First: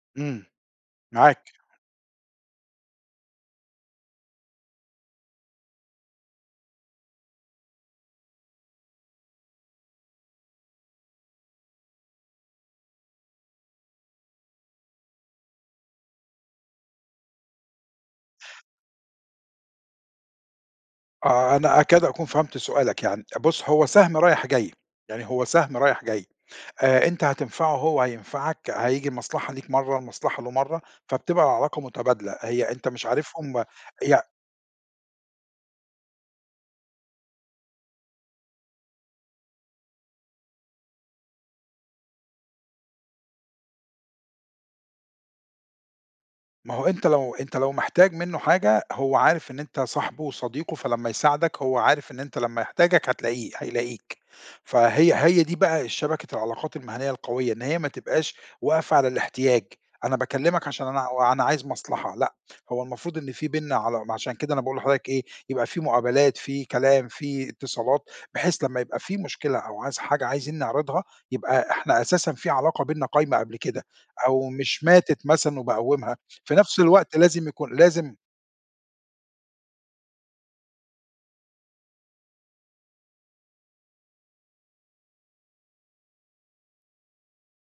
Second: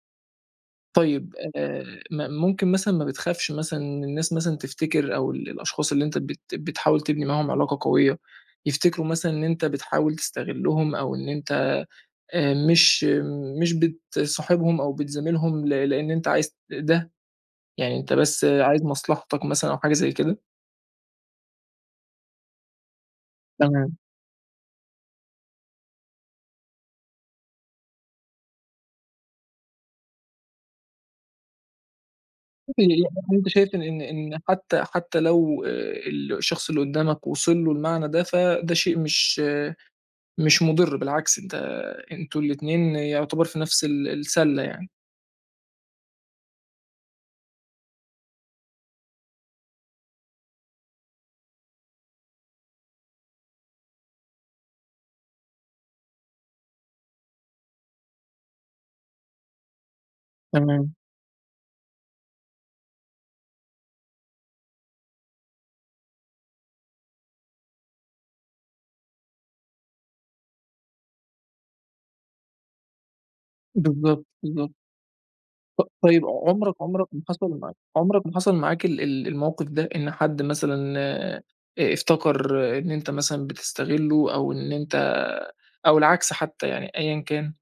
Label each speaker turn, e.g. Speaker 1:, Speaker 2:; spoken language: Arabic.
Speaker 1: إمم.
Speaker 2: طيب،
Speaker 1: معاك.
Speaker 2: آآ م ممكن مثلًا ما بتخافش مثلًا من الناس مثلًا تفتكر أو الأشخاص اللي أنت بت بتحاول تبني معاهم علاقة قويّة، يفتكروا مثلًا إن أنت بتحاول تستغلّهم أو إن أنت آآ مش مش بتصاحبهم أو بتزاملهم ل لإن أنت عايز ت ده، يعني أنت بس عايز مصلحتك مثلًا أو حاجة زي كده؟
Speaker 1: آه، أنا أكاد أكون فهمت سؤالك يعني. بُص، هو
Speaker 2: تمام.
Speaker 1: سَهْم رايح جاي. يعني هو سَهْم رايح جاي، آآ أنت هتنفعه هو هينفعك، هييجي المصلحة ليك مرّة المصلحة له مرّة، فبتبقى علاقة مُتبادلة. هي
Speaker 2: ممكن
Speaker 1: أنت مش
Speaker 2: [unintelligible] أنت
Speaker 1: عارفهم
Speaker 2: شايف إن
Speaker 1: ي
Speaker 2: إن حتّى حتّى لو آآ الشخص اللي قُدّامك وصل له المعنى ده، فده شيء مش مش مُضِر، بالعكس أنت أنتم الاتنين يُعتبر في نفس ال السلّة يعني.
Speaker 1: ما هو أنت لو أنت لو محتاج منّه حاجة، هو عارف إن أنت صاحبه وصديقه، فلمّا يساعدك هو عارف إن أنت لمّا يحتاجك هتلاقيه هيلاقيك. فهي هي دي بقى الشبكة العلاقات المهنيّة القويّة، إن هي ما تبقاش واقفة على الاحتياج. أنا باكلّمك عشان
Speaker 2: تمام.
Speaker 1: أنا وأنا عايز مصلحة لأ، هو المفروض إن في بيننا علا عشان كده أنا باقول لحضرتك إيه، يبقى في مُقابلات، في كلام، في اتصالات بحيث لمّا يبقى في مشكلة أو عايز حاجة عايزين نعرضها يبقى إحنا أساسًا في علاقة بيننا قايمة قبل كده
Speaker 2: بالضبط،
Speaker 1: أو
Speaker 2: بالضبط.
Speaker 1: مش ماتت مثلًا
Speaker 2: ط
Speaker 1: وباقوِّمها،
Speaker 2: طيب
Speaker 1: في
Speaker 2: عُمرك
Speaker 1: نفس
Speaker 2: عُمرك
Speaker 1: الوقت
Speaker 2: ما
Speaker 1: لازم
Speaker 2: حصل
Speaker 1: يكون
Speaker 2: معاك
Speaker 1: لازم
Speaker 2: عُمرك ما حصل معاك ال ال الموقف ده؟ إن حد مثلًا آآ افتكر إن أنت مثلًا بتستغلّه أو إن أنت أو العكس حتّى يعني أيًا كان؟